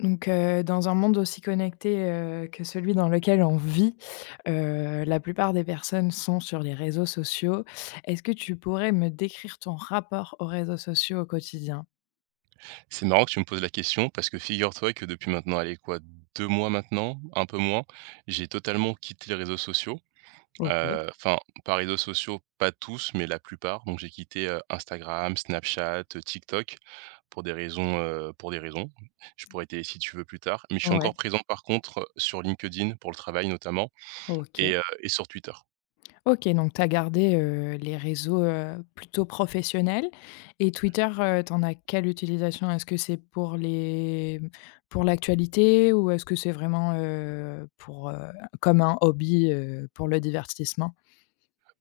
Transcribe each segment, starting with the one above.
Dans un monde aussi connecté, que celui dans lequel on vit, la plupart des personnes sont sur les réseaux sociaux. Est-ce que tu pourrais me décrire ton rapport aux réseaux sociaux au quotidien? C'est marrant que tu me poses la question parce que figure-toi que depuis maintenant, allez quoi, 2 mois maintenant, un peu moins, j'ai totalement quitté les réseaux sociaux. OK, Heu, enfin, Par réseaux sociaux, pas tous, mais la plupart. Donc j'ai quitté, Instagram, Snapchat, TikTok pour des raisons, Je pourrais t'aider si tu veux plus tard. Mais je suis ouais. encore présent par contre, sur LinkedIn pour le travail notamment OK. et sur Twitter. OK, donc tu as gardé, les réseaux, plutôt professionnels et Twitter, tu en as quelle utilisation? Est-ce que c'est pour les pour l'actualité ou est-ce que c'est vraiment, pour, comme un hobby, pour le divertissement?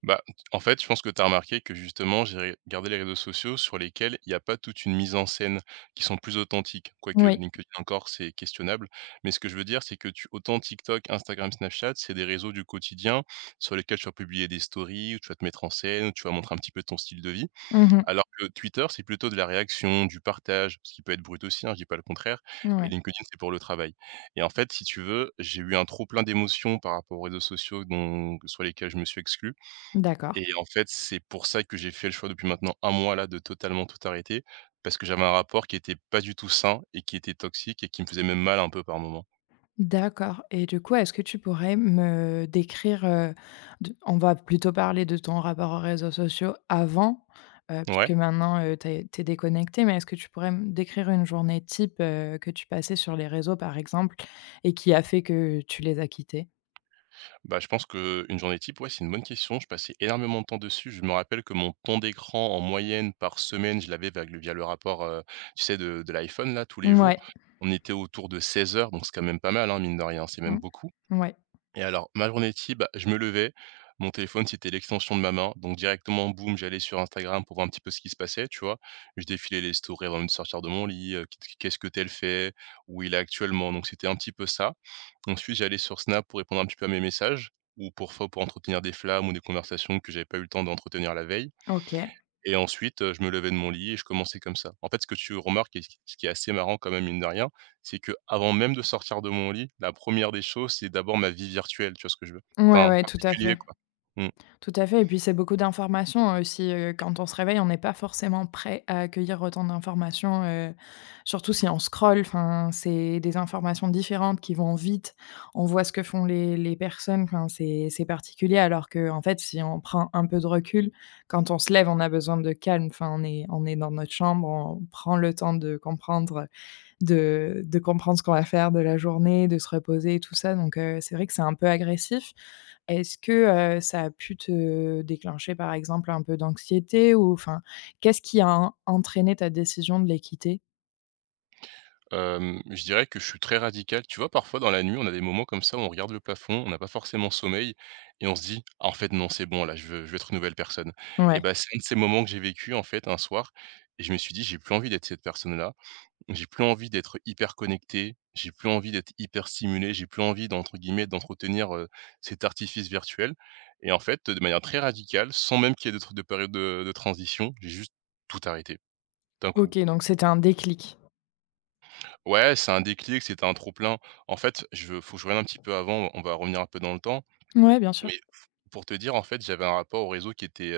Bah, en fait, je pense que tu as remarqué que justement, j'ai regardé les réseaux sociaux sur lesquels il n'y a pas toute une mise en scène qui sont plus authentiques, quoique Oui. LinkedIn encore, c'est questionnable. Mais ce que je veux dire, c'est que tu autant TikTok, Instagram, Snapchat, c'est des réseaux du quotidien sur lesquels tu vas publier des stories, où tu vas te mettre en scène, où tu vas montrer un petit peu ton style de vie. Mmh. Alors que Twitter, c'est plutôt de la réaction, du partage, ce qui peut être brut aussi, hein, je dis pas le contraire. Et Ouais, LinkedIn, c'est pour le travail. Et en fait, si tu veux, j'ai eu un trop plein d'émotions par rapport aux réseaux sociaux dont, sur lesquels je me suis exclu d'accord. et en fait, c'est pour ça que j'ai fait le choix depuis maintenant un mois là de totalement tout arrêter, parce que j'avais un rapport qui était pas du tout sain et qui était toxique et qui me faisait même mal un peu par moment. D'accord et du coup, est-ce que tu pourrais me décrire, de on va plutôt parler de ton rapport aux réseaux sociaux avant, puisque Ouais, maintenant, tu es tu mais est-ce que tu pourrais me décrire une journée type, que tu passais sur les réseaux, par exemple, et qui a fait que tu les as quittés? bah, je pense que une journée type, ouais, c'est une bonne question. Je passais énormément de temps dessus. Je me rappelle que mon temps d'écran en moyenne par semaine, je l'avais vague via le rapport, tu sais de l'iPhone là tous les jours. Ouais. On était autour de 16 heures, donc c'est quand même pas mal, hein, mine de rien, c'est même Mmh. beaucoup. Ouais. Ouais, Et alors, ma journée type, bah, je me levais, mon téléphone, c'était l'extension de ma main, donc directement, boum, j'allais sur Instagram pour voir un petit peu ce qui se passait, tu vois? Je défilais les stories avant de sortir de mon lit, qu'est-ce que tel fait? Où il est actuellement? Donc c'était un petit peu ça. Ensuite, j'allais sur Snap pour répondre un petit peu à mes messages ou pour entretenir des flammes ou des conversations que j'avais pas eu le temps d'entretenir la veille OK. et ensuite, je me levais de mon lit et je commençais comme ça. En fait, ce que tu remarques et ce qui est assez marrant quand même, mine de rien, c'est que avant même de sortir de mon lit, la première des choses, c'est d'abord ma vie virtuelle, tu vois ce que je veux? Ouais, Enfin, ouais, tout à particulier fait. quoi. Mmh. Tout à fait, et puis c'est beaucoup d'informations aussi, quand on se réveille, on n'est pas forcément prêt à accueillir autant d'informations, surtout si on scrolle, enfin, c'est des informations différentes qui vont vite. On voit ce que font les personnes, enfin, c'est particulier alors que en fait, si on prend un peu de recul, quand on se lève, on a besoin de calme, enfin, on est dans notre chambre, on prend le temps de comprendre, de comprendre ce qu'on va faire de la journée, de se reposer et tout ça, donc c'est vrai que c'est un peu agressif. Est-ce que, ça a pu te déclencher, par exemple, un peu d'anxiété ou enfin, qu'est-ce qui a en entraîné ta décision de les quitter? Je dirais que je suis très radical. Tu vois, parfois dans la nuit, on a des moments comme ça où on regarde le plafond, on n'a pas forcément sommeil et on se dit: «Ah en fait non, c'est bon là, je veux être une nouvelle personne» et Ouais, ben, c'est un de ces moments que j'ai vécu en fait un soir et je me suis dit: «J'ai plus envie d'être cette personne-là». J'ai plus envie d'être hyper connecté, j'ai plus envie d'être hyper stimulé, j'ai plus envie d'entre guillemets «d'entretenir», cet artifice virtuel et en fait, de manière très radicale, sans même qu'il y ait de période de transition, j'ai juste tout arrêté, d'un coup. OK, donc c'était un déclic. Ouais, c'est un déclic, c'était un trop-plein. En fait, faut que je revienne un petit peu avant, on va revenir un peu dans le temps, Ouais, bien sûr. mais pour te dire, en fait, j'avais un rapport au réseau qui était,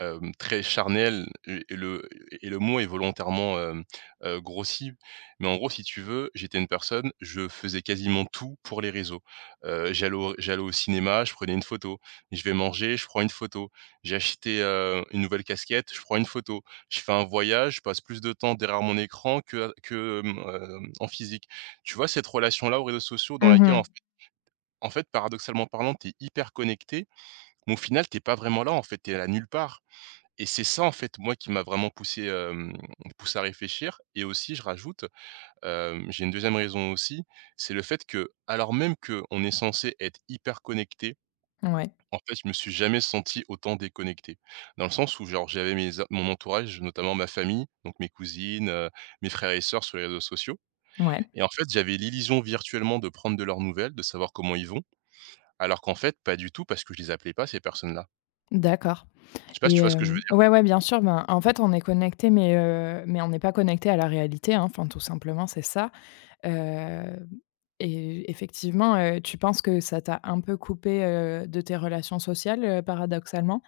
très charnel et le mot est volontairement, grossi. Mais en gros, si tu veux, j'étais une personne, je faisais quasiment tout pour les réseaux. J'allais au cinéma, je prenais une photo. Je vais manger, je prends une photo. J'ai acheté, une nouvelle casquette, je prends une photo. Je fais un voyage, je passe plus de temps derrière mon écran que en physique. Tu vois cette relation-là aux réseaux sociaux dans laquelle Mmh. en f en fait, paradoxalement parlant, tu es hyper connecté, mais au final, t'es pas vraiment là, en fait, tu es à nulle part. Et c'est ça, en fait, moi, qui m'a vraiment poussé, poussé à réfléchir et aussi je rajoute, j'ai une deuxième raison aussi, c'est le fait que, alors même qu'on est censé être hyper connecté, Ouais, en fait, je me suis jamais senti autant déconnecté. Dans le sens où genre j'avais mes a mon entourage, notamment ma famille, donc mes cousines, mes frères et sœurs sur les réseaux sociaux ouais, et en fait, j'avais l'illusion virtuellement de prendre de leurs nouvelles, de savoir comment ils vont, alors qu'en fait, pas du tout parce que je les appelais pas ces personnes-là. d'accord. Je sais pas si Et tu vois ce que je veux dire? ouais, ouais, bien sûr, ben, en fait, on est connecté, mais on n'est pas connecté à la réalité, hein, enfin, tout simplement, c'est ça, heu et effectivement, tu penses que ça t'a un peu coupé, de tes relations sociales, paradoxalement?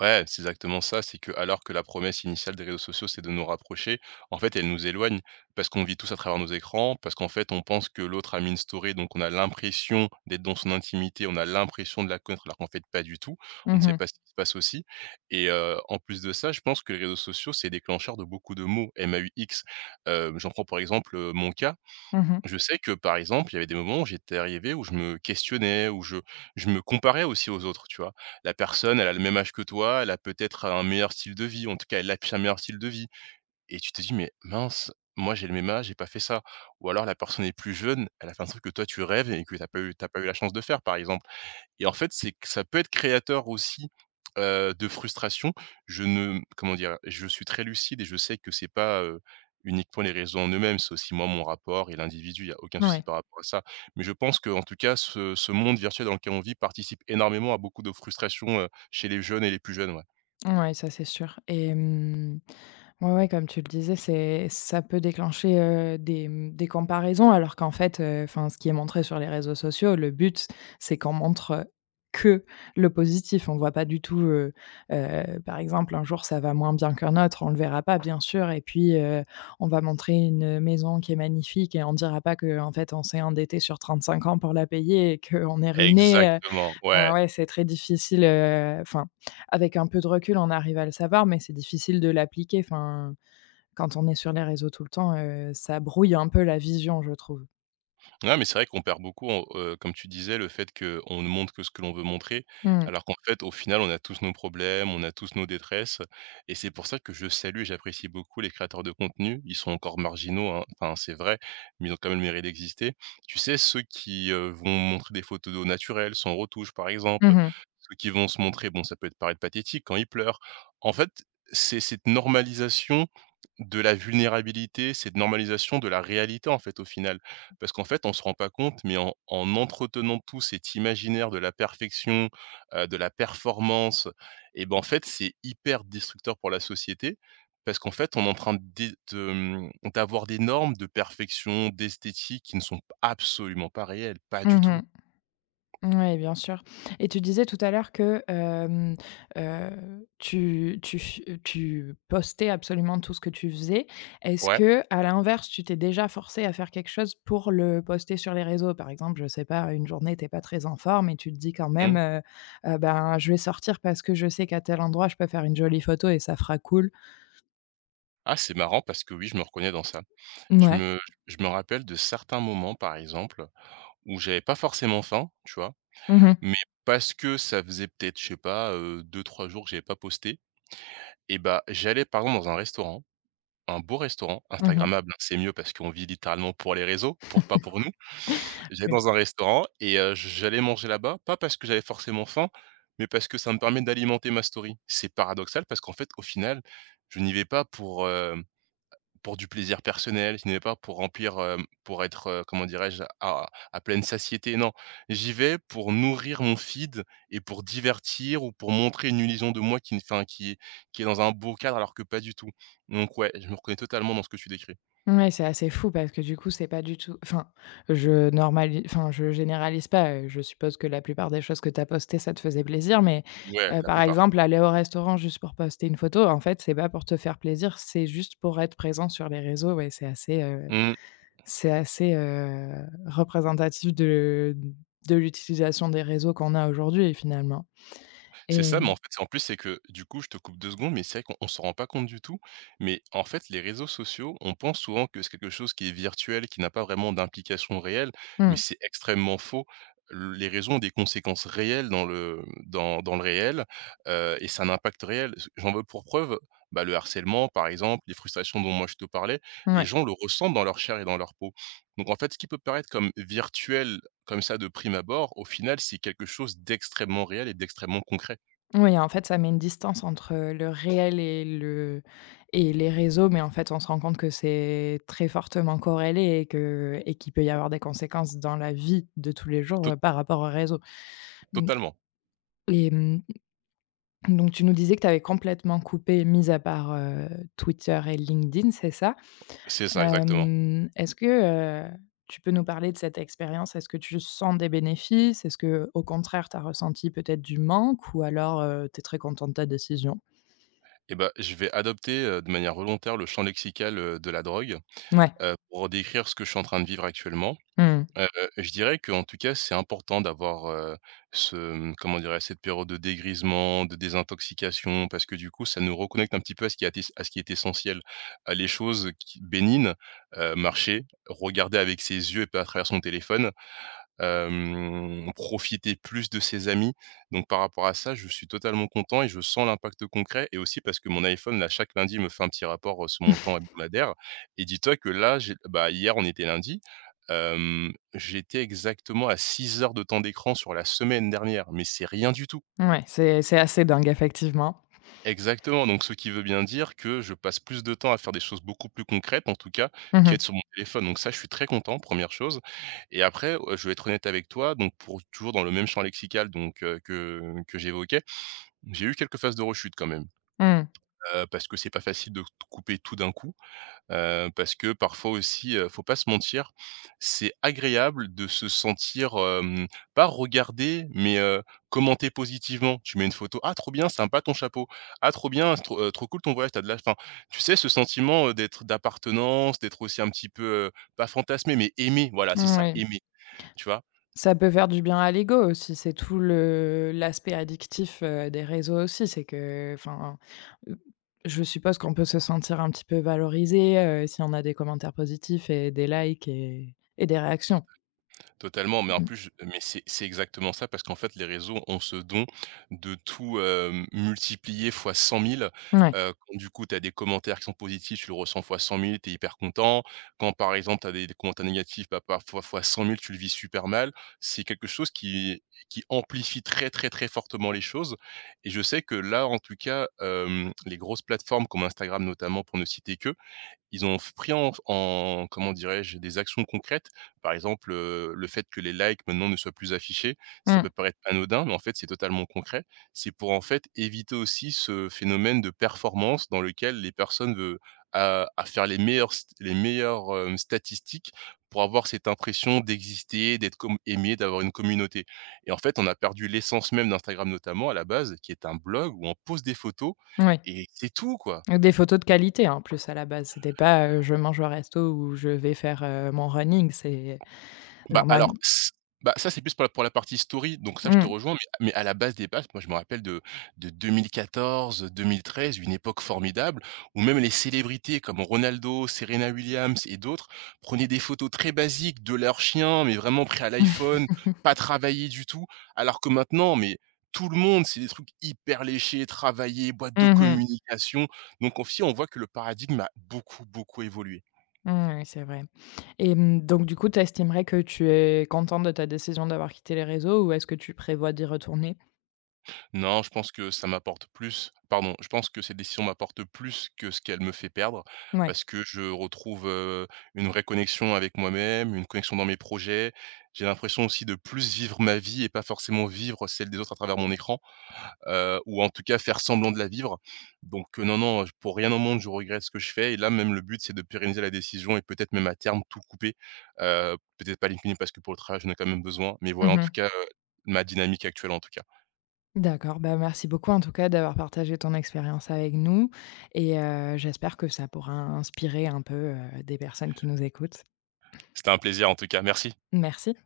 Ouais, c'est exactement ça. C'est que, alors que la promesse initiale des réseaux sociaux, c'est de nous rapprocher, en fait, elle nous éloigne parce qu'on vit tous à travers nos écrans, parce qu'en fait, on pense que l'autre a mis une story, donc on a l'impression d'être dans son intimité, on a l'impression de la connaître, alors qu'en fait, pas du tout. On ne Mmh sait mh. pas ce qui se passe aussi. Et en plus de ça, je pense que les réseaux sociaux, c'est déclencheur de beaucoup de mots, M a MAUX. J'en prends par exemple mon cas. Mmh. Je sais que, par exemple, il y avait des moments où j'étais arrivé où je me questionnais, où je me comparais aussi aux autres, tu vois? La personne, elle a le même âge que toi, elle a peut-être un meilleur style de vie, en tout cas, elle affiche un meilleur style de vie et tu te dis: «Mais mince, moi j'ai le même âge, j'ai pas fait ça» ou alors la personne est plus jeune, elle a fait un truc que toi tu rêves et que t'as pas eu la chance de faire, par exemple. Et en fait, c'est que ça peut être créateur aussi, de frustration. Je ne comment dire? Je suis très lucide et je sais que c'est pas, uniquement les raisons en eux-mêmes, c'est aussi moi, mon rapport et l'individu, il y a aucun souci Ouais. par rapport à ça. Mais je pense que en tout cas, ce monde virtuel dans lequel on vit participe énormément à beaucoup de frustrations, chez les jeunes et les plus jeunes, ouais. Ouais, ça c'est sûr. Et ouais, ouais, comme tu le disais, c'est ça peut déclencher, des, des comparaisons alors qu'en fait, enfin, ce qui est montré sur les réseaux sociaux, le but, c'est qu'on montre que le positif. On voit pas du tout, par exemple, un jour ça va moins bien qu'un autre, on le verra pas bien sûr, et puis, on va montrer une maison qui est magnifique et on dira pas que en fait on s'est endetté sur 35 ans pour la payer et qu'on est ruiné. Exactement, ouais. Ah ouais, c'est très difficile, enfin, avec un peu de recul, on arrive à le savoir, mais c'est difficile de l'appliquer. Enfin, quand on est sur les réseaux tout le temps, ça brouille un peu la vision, je trouve. Ouais, mais c'est vrai qu'on perd beaucoup, comme tu disais, le fait qu'on ne montre que ce que l'on veut montrer, Mmh. alors qu'en fait, au final, on a tous nos problèmes, on a tous nos détresses, et c'est pour ça que je salue, et j'apprécie beaucoup les créateurs de contenu. Ils sont encore marginaux, hein, enfin c'est vrai, mais ils ont quand même le mérite d'exister. Tu sais, ceux qui vont montrer des photos d'eau naturelle, sans retouche, par exemple, Mmh mh. ceux qui vont se montrer, bon, ça peut être paraître pathétique quand ils pleurent. En fait, c'est cette normalisation de la vulnérabilité, cette normalisation de la réalité en fait au final parce qu'en fait, on se rend pas compte, mais en en entretenant tout cet imaginaire de la perfection, de la performance et ben, en fait, c'est hyper destructeur pour la société. Parce qu'en fait, on est en train d'avoir des normes de perfection, d'esthétique qui ne sont absolument pas réelles, pas du tout. Mmh. Ouais, bien sûr. Et tu disais tout à l'heure que, tu tu f tu postais absolument tout ce que tu faisais. Est-ce Ouais, que à l'inverse, tu t'es déjà forcé à faire quelque chose pour le poster sur les réseaux? Par exemple, je sais pas, une journée, t'es pas très en forme et tu te dis quand même, mmh. «Ben, je vais sortir parce que je sais qu'à tel endroit, je peux faire une jolie photo et ça fera cool». Ah, c'est marrant parce que oui, je me reconnais dans ça. Je Ouais. me je me rappelle de certains moments, par exemple, où j'avais pas forcément faim, tu vois? Mmh mh. Mais parce que ça faisait peut-être, je sais pas, 2-3 jours que j'avais pas posté. Et bah, j'allais par exemple dans un restaurant, un beau restaurant, Mmh. instagrammable, hein, c'est mieux parce qu'on vit littéralement pour les réseaux, pour pas pour nous. J'allais dans un restaurant et j'allais manger là-bas, pas parce que j'avais forcément faim, mais parce que ça me permet d'alimenter ma story. C'est paradoxal parce qu'en fait, au final, je n'y vais pas pour du plaisir personnel, je n'y vais pas pour remplir, pour être, comment dirais-je? À pleine satiété, non. J'y vais pour nourrir mon feed et pour divertir ou pour montrer une illusion de moi qui ne enfin, qui est dans un beau cadre alors que pas du tout. Donc ouais, je me reconnais totalement dans ce que tu décris. Ouais, c'est assez fou parce que du coup, c'est pas du tout enfin, je normalise. Enfin, je généralise pas, je suppose que la plupart des choses que tu as postées, ça te faisait plaisir, mais Ouais, la par plupart. exemple, aller au restaurant juste pour poster une photo, en fait, c'est pas pour te faire plaisir, c'est juste pour être présent sur les réseaux. Ouais, Mmh. c'est assez, représentatif de l'utilisation des réseaux qu'on a aujourd'hui, finalement. C'est Et ça, mais en fait, c'est en plus, c'est que du coup, je te coupe 2 secondes, mais c'est vrai qu'on s'en rend pas compte du tout. Mais en fait, les réseaux sociaux, on pense souvent que c'est quelque chose qui est virtuel, qui n'a pas vraiment d'implication réelle, mais mmh, c'est extrêmement faux. Le les réseaux ont des conséquences réelles dans le dans dans le réel, et ça a un impact réel. J'en veux pour preuve, bah, le harcèlement, par exemple, les frustrations dont moi je te parlais, mmh, les ouais. gens le ressentent dans leur chair et dans leur peau. Donc en fait, ce qui peut paraître comme virtuel, comme ça, de prime abord, au final, c'est quelque chose d'extrêmement réel et d'extrêmement concret. Oui, en fait, ça met une distance entre le réel et le et les réseaux, mais en fait, on se rend compte que c'est très fortement corrélé et que et qu'il peut y avoir des conséquences dans la vie de tous les jours, Tot par rapport aux réseaux. Mmh. totalement, Et donc tu nous disais que tu avais complètement coupé, mis à part, Twitter et LinkedIn, c'est ça? c'est ça exactement. Est-ce que, heu, tu peux nous parler de cette expérience? Est-ce que tu sens des bénéfices? Est-ce que, au contraire, tu as ressenti peut-être du manque ou alors, tu es très content de ta décision? Et ben, je vais adopter, de manière volontaire, le champ lexical, de la drogue, Ouais. Pour décrire ce que je suis en train de vivre actuellement. Mmh. Heu, je dirais qu'en tout cas, c'est important d'avoir, ce, mmh, comment dirais cette période de dégrisement, de désintoxication, parce que du coup, ça nous reconnecte un petit peu à ce qui est essentiel, à les choses qui bénignes, marcher, regarder avec ses yeux et pas à travers son téléphone, profiter plus de ses amis. Donc par rapport à ça, je suis totalement content et je sens l'impact concret, et aussi parce que mon iPhone, là, chaque lundi, me fait un petit rapport, sur mon temps hebdomadaire, et dis-toi que là, j'ai, bah, hier, on était lundi, j'étais exactement à 6 heures de temps d'écran sur la semaine dernière, mais c'est rien du tout. Ouais, c'est assez dingue effectivement. Exactement, donc ce qui veut bien dire que je passe plus de temps à faire des choses beaucoup plus concrètes, en tout cas, qu'à Mmh. être sur mon téléphone. Donc ça, je suis très content, première chose. Et après, je vais être honnête avec toi, donc pour toujours dans le même champ lexical, donc que j'évoquais, j'ai eu quelques phases de rechute quand même, Mmh. Parce que c'est pas facile de couper tout d'un coup. Parce que parfois aussi, faut pas se mentir, c'est agréable de se sentir, pas regardé, mais, commenté positivement. Tu mets une photo: «Ah, trop bien, sympa ton chapeau. Ah, trop bien, c'est trop, trop cool, ton voyage, tu as de la fin.» Tu sais, ce sentiment, d'être, d'appartenance, d'être aussi un petit peu, pas fantasmé, mais aimé, voilà, c'est Mmh, ça, oui. aimé, tu vois? Ça peut faire du bien à l'ego aussi, c'est tout le l'aspect addictif, des réseaux aussi, c'est que enfin, heu, je suppose qu'on peut se sentir un petit peu valorisé, si on a des commentaires positifs et des likes et des réactions. Totalement, mais en Mmh. plus, je mais c'est exactement ça, parce qu'en fait, les réseaux ont ce don de tout, multiplier fois 100 000. Ouais. Quand du coup, tu as des commentaires qui sont positifs, tu le ressens fois 100 000, tu es hyper content. Quand par exemple, tu as des commentaires négatifs, bah, parfois, fois 100 000, tu le vis super mal. C'est quelque chose qui amplifie très, très, très fortement les choses, et je sais que là, en tout cas, les grosses plateformes comme Instagram, notamment, pour ne citer que, ils ont pris en comment dirais-je? Des actions concrètes. Par exemple, le fait que les likes maintenant ne soient plus affichés, ça Mmh. peut paraître anodin, mais en fait, c'est totalement concret. C'est pour, en fait, éviter aussi ce phénomène de performance dans lequel les personnes veulent à faire les meilleures st les meilleures, statistiques, pour avoir cette impression d'exister, d'être com aimé, d'avoir une communauté. Et en fait, on a perdu l'essence même d'Instagram, notamment, à la base, qui est un blog où on pose des photos Oui. et c'est tout, quoi. Des photos de qualité en plus à la base, c'était pas, je mange au resto ou je vais faire, mon running, c'est Bah, normal. alors s bah, ça, c'est plus pour la partie story, donc ça, je te Mmh. rejoins, mais à la base des bases, moi, je me rappelle de 2014-2013, une époque formidable où même les célébrités comme Ronaldo, Serena Williams et d'autres prenaient des photos très basiques de leurs chiens, mais vraiment pris à Mmh l'iPhone, mh. pas travaillées du tout. Alors que maintenant, mais tout le monde, c'est des trucs hyper léchés, travaillés, boîtes de communication. Donc on si on voit que le paradigme a beaucoup, beaucoup évolué. Oui, c'est vrai. Et donc du coup, tu estimerais que tu es contente de ta décision d'avoir quitté les réseaux ou est-ce que tu prévois d'y retourner? Non, je pense que ça m'apporte plus pardon, je pense que cette décision m'apporte plus que ce qu'elle me fait perdre, Ouais. parce que je retrouve, une vraie connexion avec moi-même, une connexion dans mes projets. J'ai l'impression aussi de plus vivre ma vie et pas forcément vivre celle des autres à travers mon écran, ou en tout cas faire semblant de la vivre. Donc non, non, je, pour rien au monde, je regrette ce que je fais, et là même le but, c'est de pérenniser la décision et peut-être même à terme tout couper, peut-être pas LinkedIn parce que pour le travail, j'en ai quand même besoin, mais voilà, en tout Mmh. cas, ma dynamique actuelle en tout cas. D'accord, bah, merci beaucoup en tout cas d'avoir partagé ton expérience avec nous et j'espère que ça pourra inspirer un peu, des personnes qui nous écoutent. C'était un plaisir en tout cas. Merci. Merci.